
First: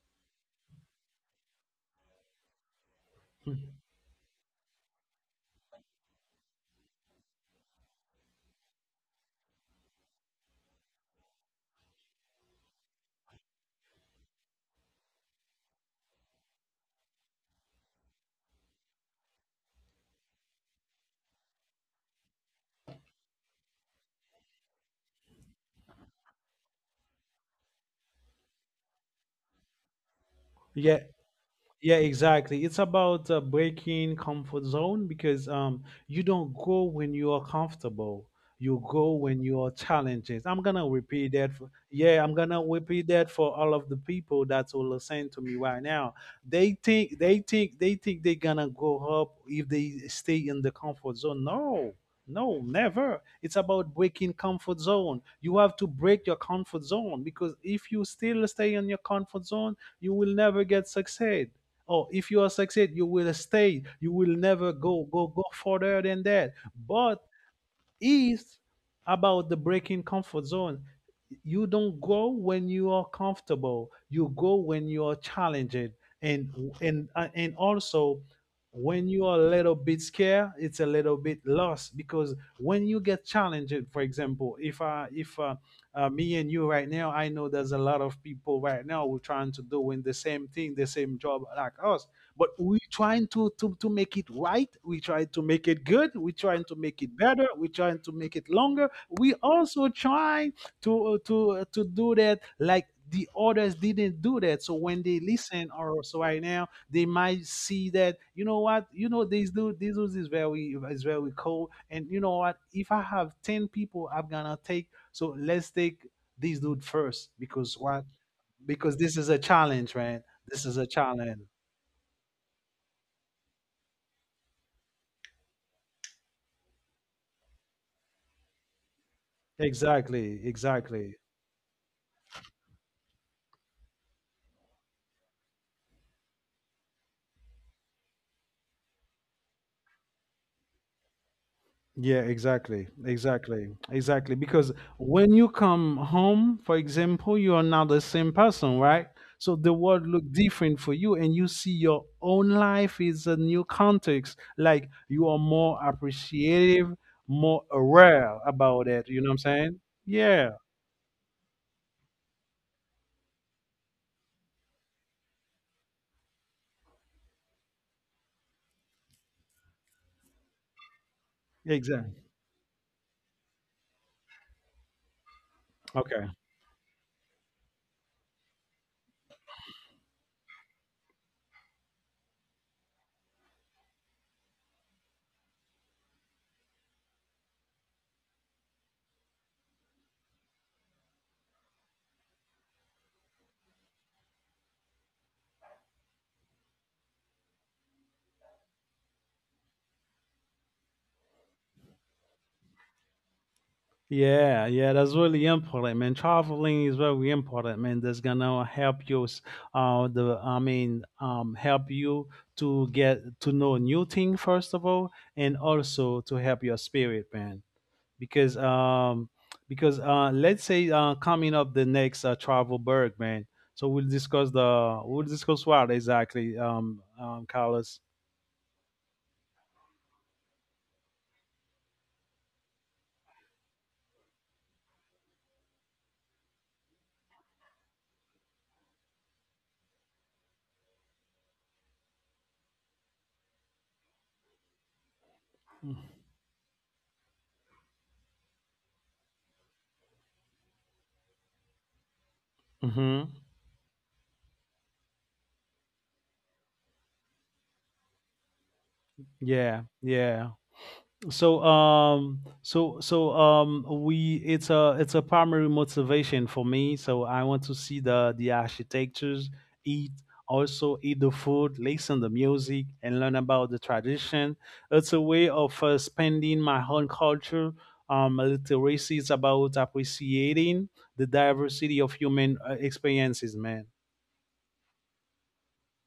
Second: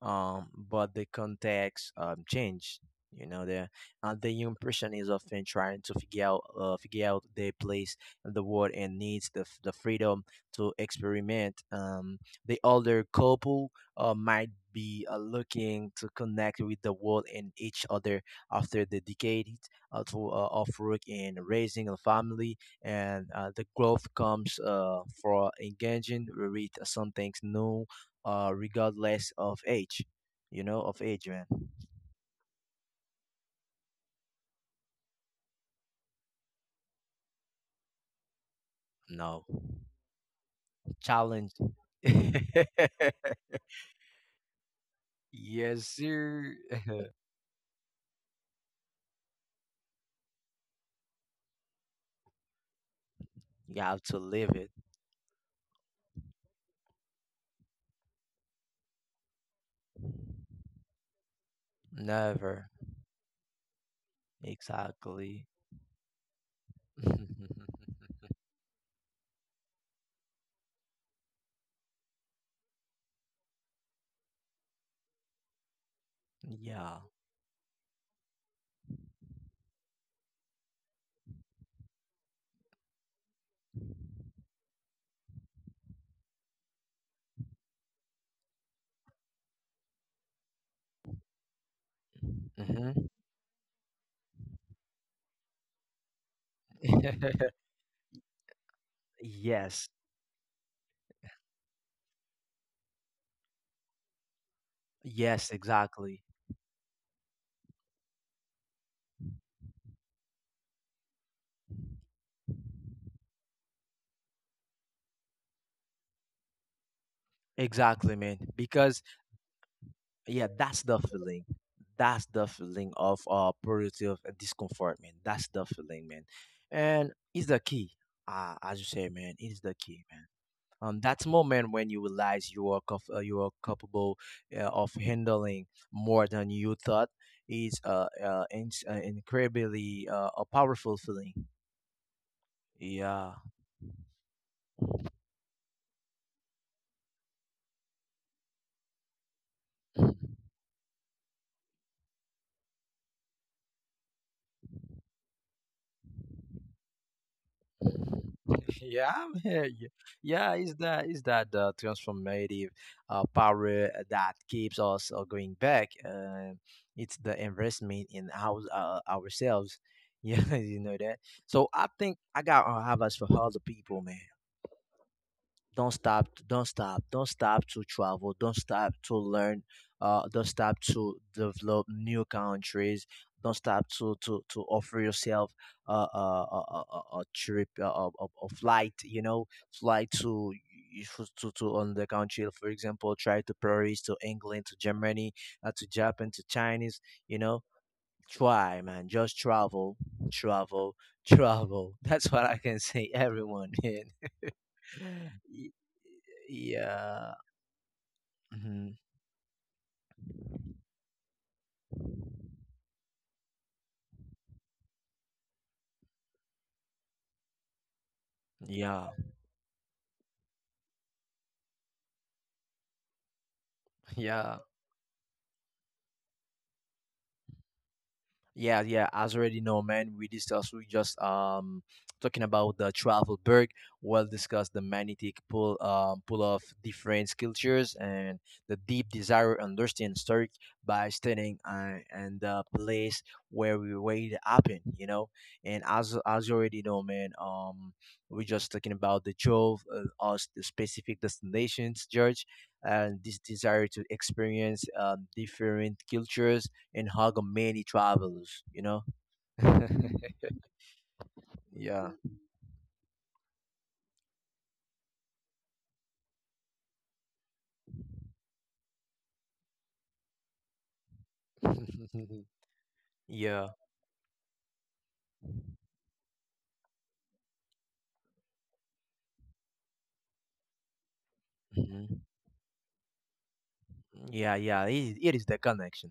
A: But the context changed. You know, the and the young person is often trying to figure out their place in the world and needs the freedom to experiment. The older couple might be looking to connect with the world and each other after the decade of work and raising a family, and the growth comes for engaging with something new regardless of age, you know,
B: Yeah,
A: of age, man.
B: yeah, exactly. It's about breaking comfort zone, because you don't go when you are comfortable. You go when
A: No
B: you are challenged. I'm gonna repeat that.
A: challenge.
B: For, yeah, I'm gonna repeat that
A: <laughs>
B: for all of the people that will listen to me right
A: Yes,
B: now.
A: sir.
B: They
A: <laughs>
B: think they think they think they're gonna go up if they stay in the comfort zone. No, no, never. It's
A: You
B: about
A: have to
B: breaking
A: live it.
B: comfort zone. You have to break your comfort zone, because if you still stay in your comfort zone, you will never get success. Oh, if you are
A: Never.
B: succeed, you will stay. You will never go
A: Exactly.
B: further than that. But
A: <laughs>
B: it's about the breaking comfort zone. You don't go when you are comfortable, you go when you are challenged, and
A: Yeah.
B: and also when you are a little bit scared, it's a little bit lost, because when you get challenged, for example, if I if me and you right now, I know there's a lot of people right now who are trying to doing the same thing, the same job like us, but we
A: Hmm.
B: trying to make it right, we try to make it good, we trying to make it better,
A: <laughs>
B: we trying to make it longer. We also
A: Yes.
B: try to to do that like the others didn't do that. So when they
A: Yes,
B: listen or so
A: exactly.
B: right now, they might see that, you know what, you know, this dude, is very cool. And you know what, if I have 10 people, I'm gonna take, so let's take this dude first. Because what?
A: Exactly, man.
B: Because
A: Because
B: this is a challenge, right?
A: yeah,
B: This is
A: that's
B: a
A: the
B: challenge,
A: feeling. That's the feeling of productive discomfort, man. That's the feeling, man. And it's the key. As you say, man, it's the key.
B: exactly, exactly.
A: That's moment when you realize you are you are capable of handling more than you thought is incredibly a powerful feeling.
B: Yeah, exactly.
A: Yeah. <laughs>
B: Exactly. Exactly. Because when you come home, for example, you are not the same person, right? So the world look different for you and you see your own life is a new context. Like you are more appreciative, more aware about it.
A: Yeah,
B: You know
A: I'm
B: what I'm
A: here.
B: saying?
A: Y- yeah,
B: Yeah,
A: is that the transformative power that keeps us going back? It's the investment in our ourselves. <laughs> Yeah, you know that. So I think
B: exactly.
A: I got advice for all the people, man. don't stop
B: Okay.
A: don't stop don't stop to travel, don't stop to learn, don't stop to develop new countries, don't stop to to offer yourself a trip, a flight, you know, fly to you should to on the country, for example, try to Paris, to England, to Germany, to Japan, to Chinese, you know, try man, just travel, travel, travel. <laughs> That's what I can say everyone. <laughs>
B: Yeah, yeah, that's really
A: Y-
B: important, man. Traveling is
A: yeah.
B: very important, man. That's gonna
A: Mhm.
B: help you, s- the I mean, Help you to get to know new thing first of all, and also to help your spirit, man. Because
A: Yeah.
B: um, because let's say coming up the next travel berg, man. So
A: <laughs> Yeah.
B: we'll discuss what exactly, Carlos.
A: Yeah, yeah, as already know, man, we just talking about the travel berg. We'll discuss the magnetic pull of different cultures and the deep desire to understand story by studying and the place where we where it happened, you know. And as you already know, man, we're just talking about the Jove, us the specific destinations, George, and this
B: Mm-hmm.
A: desire to experience different cultures and hug a man travels, you know?
B: Yeah,
A: <laughs>
B: yeah. so
A: Yeah.
B: um so so um we it's a primary motivation for me, so I want to see the architectures, eat, also eat the food, listen the
A: <laughs>
B: music, and learn
A: Yeah.
B: about the tradition. It's a way of spending my own culture. Um, literacy is about appreciating the diversity of
A: Hmm.
B: human experiences, man.
A: Yeah, yeah. It is the connection.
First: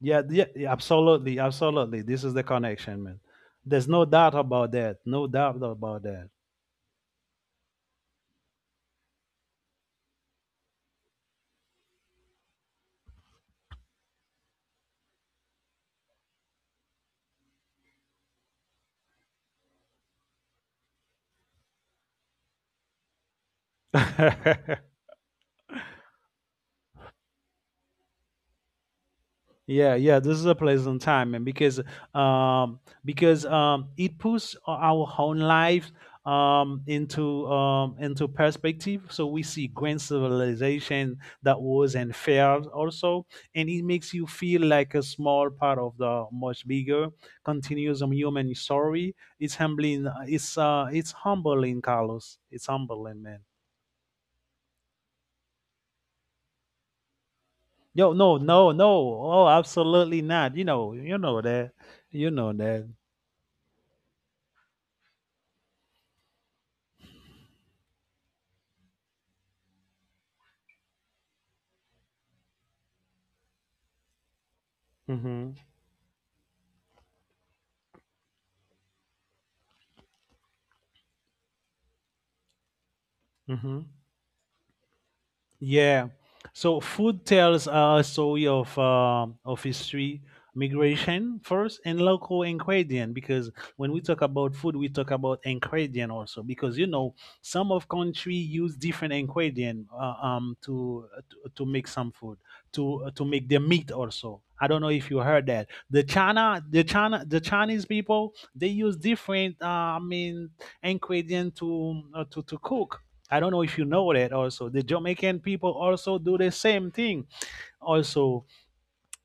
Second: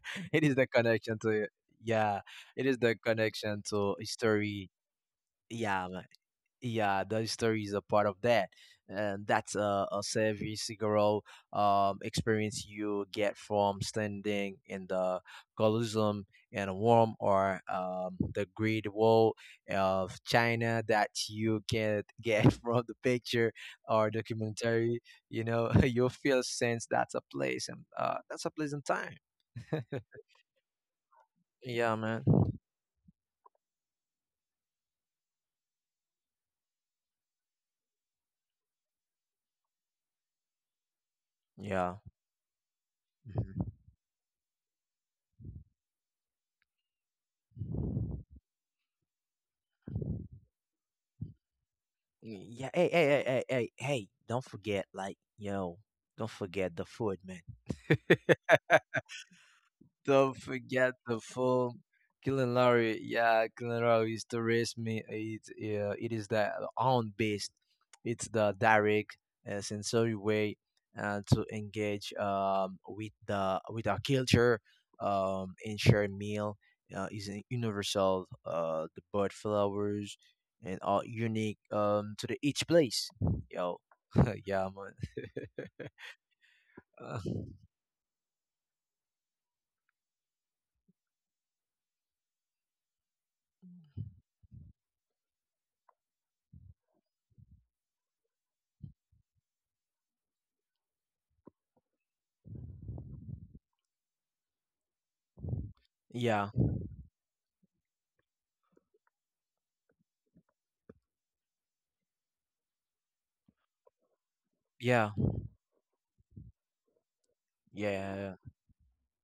A: It is the connection to
B: Absolutely,
A: yeah.
B: this is the
A: It is the
B: connection, man.
A: connection
B: There's
A: to
B: no doubt about
A: history.
B: that, no doubt
A: Yeah,
B: about
A: man.
B: that.
A: Yeah, the story is a part of that, and that's a savvy cigarro experience you get from standing in the Colosseum and warm or the Great Wall of China that you can get <laughs> from the picture or documentary.
B: <laughs>
A: You know, <laughs> you feel sense that's a place and that's a pleasant time.
B: yeah,
A: <laughs>
B: yeah, this is a pleasant time, man.
A: Yeah, man.
B: Um because it puts our own lives into perspective. So we see grand civilization that was
A: Yeah.
B: and failed also,
A: Mhm.
B: and it makes you feel like a small part of the much bigger continuous human story. It's humbling, Carlos,
A: Y-
B: it's
A: yeah, hey, hey,
B: humbling,
A: hey,
B: man.
A: hey, hey, hey, don't forget, like, yo, don't forget the food, man.
B: Yo, no, no, no.
A: <laughs>
B: Oh, absolutely
A: Don't
B: not.
A: forget
B: You
A: the
B: know that.
A: full
B: You know
A: Killing
B: that.
A: Larry. Yeah, Killing Larry is the race me. It, it is the own beast. It's the direct sensory way to engage with the with our culture
B: Mm-hmm.
A: and share meal is a universal. The bird flowers and all unique to the each place. Yo,
B: Mm-hmm.
A: <laughs> yeah, man.
B: Yeah. So
A: Uh,
B: food tells a story of history, migration first, and local ingredient. Because when we talk about food, we talk about ingredient also. Because you know, some of country use different ingredient to, to make some food, to make their meat also. I don't know if you heard that
A: yeah,
B: The Chinese people, they use different I mean ingredient to cook. I don't know if you know that also. The
A: yeah,
B: Jamaican people also do the same thing
A: yeah,
B: also.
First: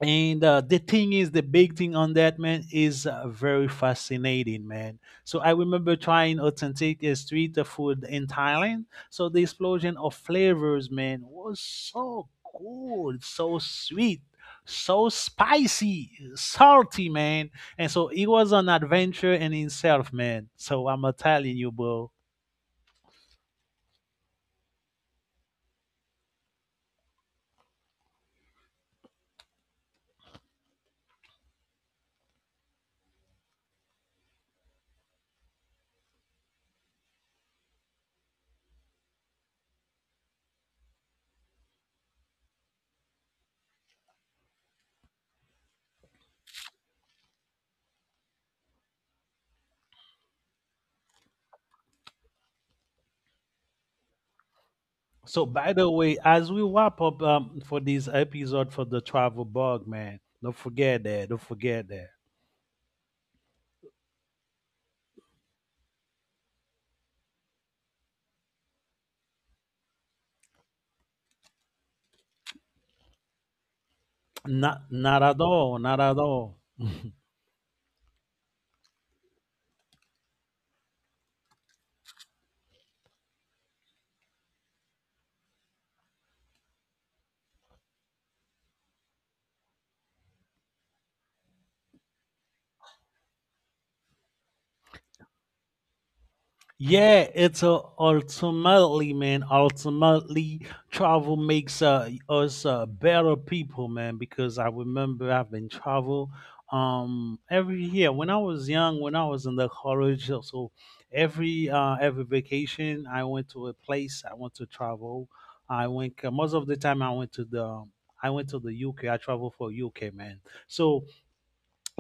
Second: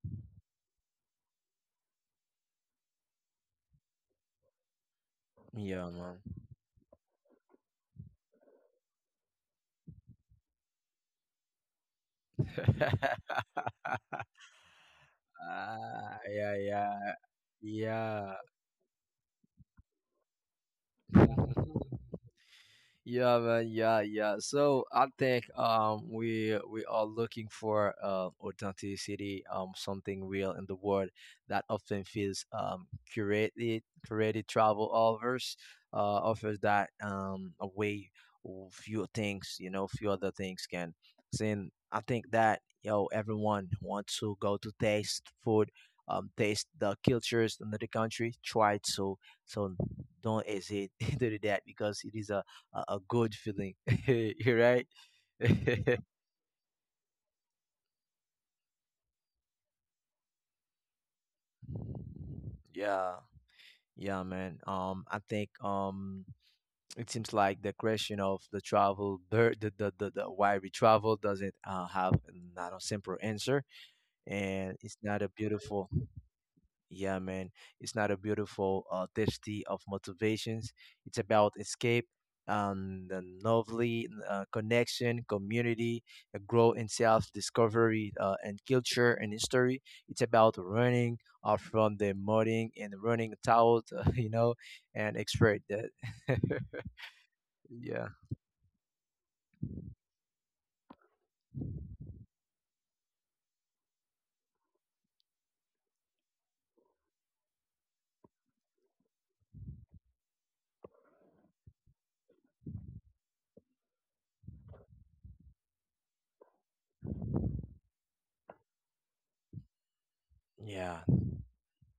B: And The thing is, the big thing on that, man, is very fascinating, man. So I
A: yeah,
B: remember trying authentic street food in Thailand. So the explosion of flavors, man, was so
A: man.
B: good, so
A: <laughs>
B: sweet, so
A: Ah,
B: spicy,
A: iya iya,
B: salty, man. And
A: iya.
B: so it was an adventure in itself, man. So I'm telling you, bro.
A: <laughs> Yeah, man. Yeah, yeah. So I think we are looking for authenticity, something real in the world that often feels curated. Curated travel offers offers that a way few things, you know, few other things can. Saying I think that yo everyone wants to go to taste food, taste the cultures in the country. Try it, so so don't hesitate <laughs> to do that because it is a good feeling. <laughs> You're right.
B: So, by the
A: <laughs>
B: way, as we wrap up, for this episode for the travel bug, man, don't forget that. Don't forget that.
A: Yeah, yeah, man. I think it seems like the question of the travel, the why we travel doesn't have not a simple answer, and
B: Not,
A: it's
B: not
A: not a
B: at all.
A: beautiful
B: Not at all.
A: Yeah, man. It's not a beautiful diversity of motivations. It's about escape, the novelty, connection, community, the growth in self-discovery and culture and history. It's about running from the mudding and running out, <laughs> you know, and expert that. <laughs>
B: Yeah, it's a
A: Yeah.
B: ultimately, man. Ultimately, travel makes us better people, man. Because I remember I've been travel every year when I was young, when I was in the college. So so every vacation, I went to a place. I went to travel. I went most of the time. I went to the UK. I traveled for UK, man.
A: Yeah.
B: So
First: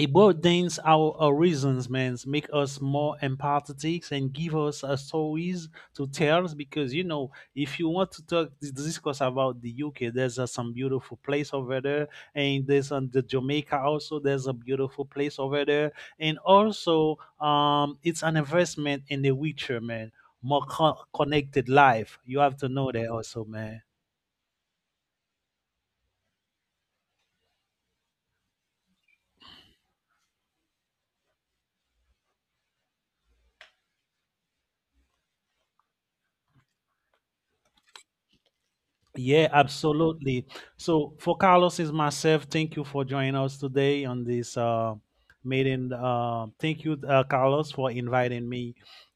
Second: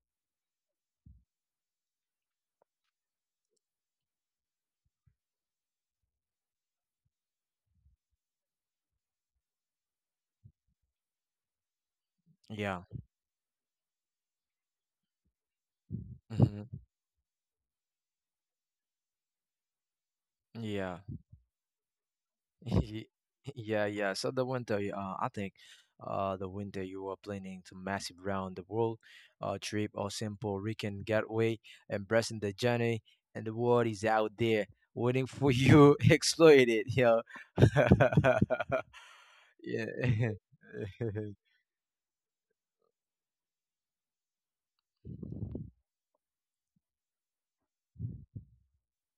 B: it broadens our horizons, man, make us more empathetic and give us a stories to tell. Because you know, if you want to talk to discuss about the UK, there's some beautiful place over there, and
A: Yeah.
B: there's on the Jamaica also. There's a beautiful place over there, and
A: Hmm.
B: also, it's an investment in the future, man.
A: Yeah.
B: Connected life. You have to know
A: Ye-
B: that also,
A: <laughs>
B: man.
A: yeah, yeah. So the winter, I think, the winter you are planning to massive round the world, trip or simple weekend getaway, embracing the journey, and the world is out there waiting for you. <laughs> Exploit it, yo. <laughs>
B: Yeah,
A: Yeah.
B: absolutely. So
A: <laughs>
B: for Carlos is myself, thank you for joining us today on this meeting. Thank you, Carlos, for inviting me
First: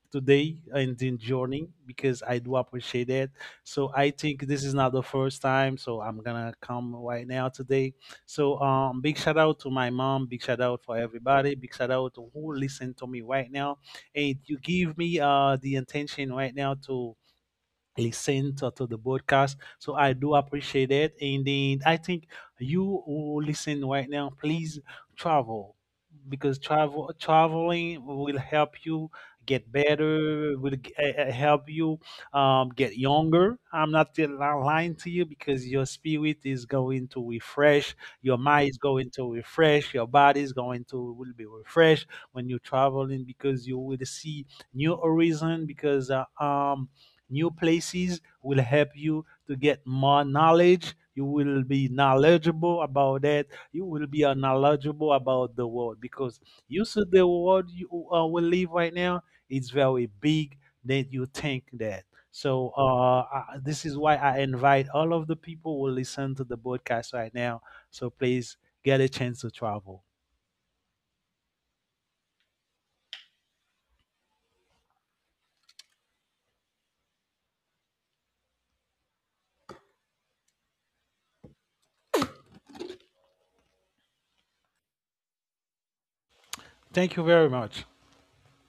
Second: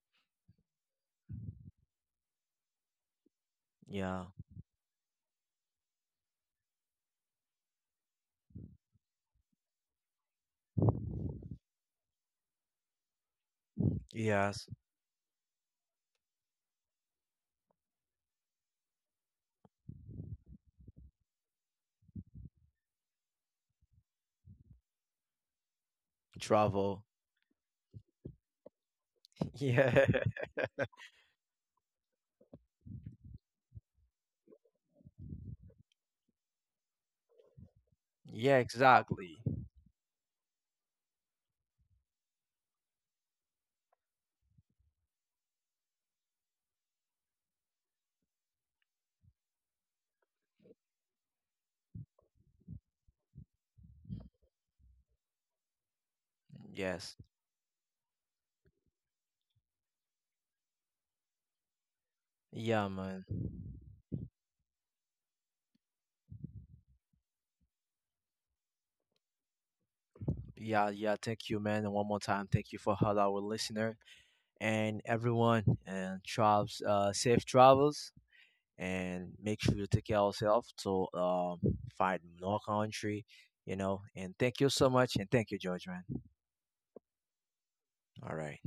B: today in the journey because I do appreciate it. So I
A: Yeah.
B: think this is not the first time, so I'm gonna come right now today. Big shout out to my mom, big shout out for everybody, big shout out to who listen to me right now, and you
A: Yes.
B: give me the intention right now to listen to the broadcast. So I do appreciate it. And then I think you who listen right now, please travel, because
A: Travel.
B: traveling will help you
A: <laughs>
B: get
A: Yeah.
B: better, will help you get younger. I'm not lying to you, because your spirit is going to refresh, your
A: Yeah,
B: mind is going to
A: exactly.
B: refresh, your body is going to will be refreshed when you're traveling, because you will see new horizon. Because New places will help you to get more knowledge. You will be knowledgeable about that. You will be knowledgeable about the world, because you see
A: Yes.
B: the world you we live right now is very big than you think that. So
A: Yeah, man.
B: this is why I invite all of the people who listen to the broadcast right now. So please get a chance to travel.
A: Yeah, yeah. Thank you, man. And one more time, thank you for all our listener and everyone, and travels safe travels and make sure to take care of yourself to find more country, you know, and thank you so much, and thank you George, man.
B: Thank you very much.
A: All right.